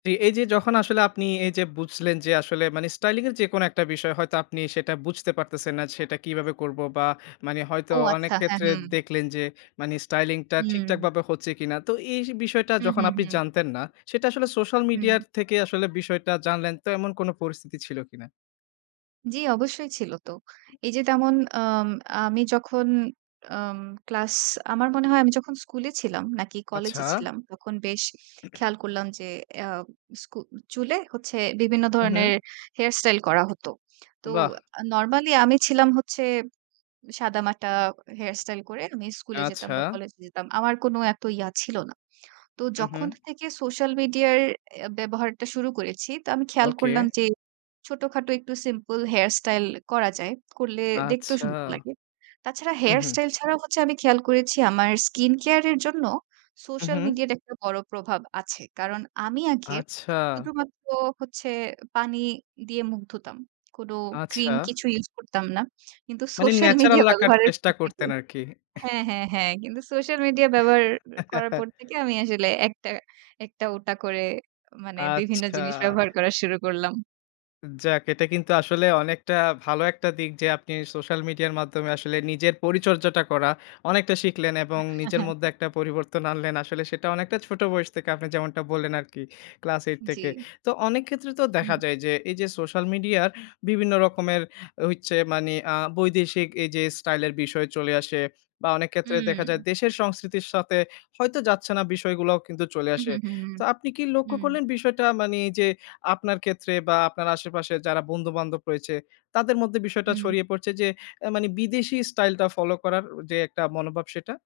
এই যে যখন আসলে আপনি এই যে বুঝলেন যে আসলে মানে স্টাইলিং এর যেকোনো একটা বিষয় হয়তো আপনি সেটা বুঝতে পারতেছেন না, সেটা কিভাবে করব। বা মানে হয়তো ও অনেক আচ্ছা, হ্যাঁ, ক্ষেত্রে হু। দেখলেন যে, মানে স্টাইলিং টা ঠিকঠাক হুম। ভাবে হচ্ছে কিনা। তো এই বিষয়টা হুম, যখন হুম, আপনি হুম। জানতেন না, সেটা আসলে সোশ্যাল হুম। মিডিয়ার থেকে আসলে বিষয়টা জানলেন, তো এমন কোনো পরিস্থিতি ছিল কিনা? জি, অবশ্যই ছিল তো। হু। এই যে তেমন অম আমি যখন আম ক্লাস আমার মনে হয়, আমি যখন স্কুলে ছিলাম নাকি আচ্ছা। কলেজে ছিলাম? তখন বেশ খেয়াল করলাম যে, এয়া স্কু চুলে হচ্ছে বিভিন্ন হু, হু। ধরনের হেয়ার স্টাইল করা হতো। তো বাহ! নরমালি আ আমি ছিলাম হচ্ছে সাদামাটা হেয়ার স্টাইল করে আমি স্কুলে যেতাম আচ্ছা। বা কলেজ যেতাম। আমার কোনো এত ইয়া ছিল না। তো হু, যখন হু। থেকে সোশ্যাল মিডিয়ার এ ব্যবহারটা শুরু করেছি তো আমি খেয়াল ওকে। করলাম যে, ছোটোখাটো একটু সিম্পল হেয়ার স্টাইল করা যায়, করলে দেখতেও আচ্ছা। সুন্দর লাগে। তাছাড়া হু, হেয়ার হু। স্টাইল ছাড়াও হচ্ছে, আমি খেয়াল করেছি আমার স্কিন কেয়ারের জন্য হু, সোশ্যাল হু। মিডিয়ার একটা বড়ো প্রভাব আছে। কারণ আমি আগে আচ্ছা। শুধুমাত্র হচ্ছে পানি দিয়ে মুখ ধুতাম, কোনো ক্রিম আচ্ছা। কিছু ইউজ করতাম না। কিন্তু মানে সোশ্যাল ন্যাচারাল মিডিয়া রাখার ব্যবহারের চেষ্টা পর থেকে করতেন আরকি। হ্যাঁ, হ্যাঁ, হ্যাঁ। কিন্তু সোশ্যাল মিডিয়া ব্যবহার অ্যা করার পর থেকে আমি আসলে একটা একটা ওটা করে মানে বিভিন্ন আচ্ছা। জিনিস ব্যবহার করা শুরু করলাম। যাক, এটা কিন্তু আসলে অনেকটা ভালো একটা দিক যে, আপনি সোশ্যাল মিডিয়ার মাধ্যমে আসলে নিজের পরিচর্যাটা করা অনেকটা শিখলেন এবং নিজের মধ্যে একটা পরিবর্তন আনলেন। আসলে সেটা অনেকটা ছোট বয়স থেকে আপনি যেমনটা বললেন আরকি ক্লাস ৮ থেকে। জ্বী। তো অনেক ক্ষেত্রে তো দেখা হুম। যায় যে, এই যে সোশ্যাল মিডিয়ার বিভিন্ন রকমের হইচ্ছে মানে আ বৈদেশিক এই যে স্টাইল এর বিষয় চলে আসে। বা অনেক ক্ষেত্রে দেখা যায় উম। দেশের সংস্কৃতির সাথে হয়তো যাচ্ছে না বিষয়গুলাও কিন্তু চলে হুম, আসে। হুম, তো হুম, আপনি কি লক্ষ্য হুম। করলেন বিষয়টা মানে যে, আপনার ক্ষেত্রে বা আপনার আশেপাশের যারা বন্ধু-বান্ধব রয়েছে, তাদের মধ্যে বিষয়টা হুম। ছড়িয়ে পড়ছে? যে এ মানে বিদেশী স্টাইলটা ফলো করার যে একটা মনোভাব সেটা?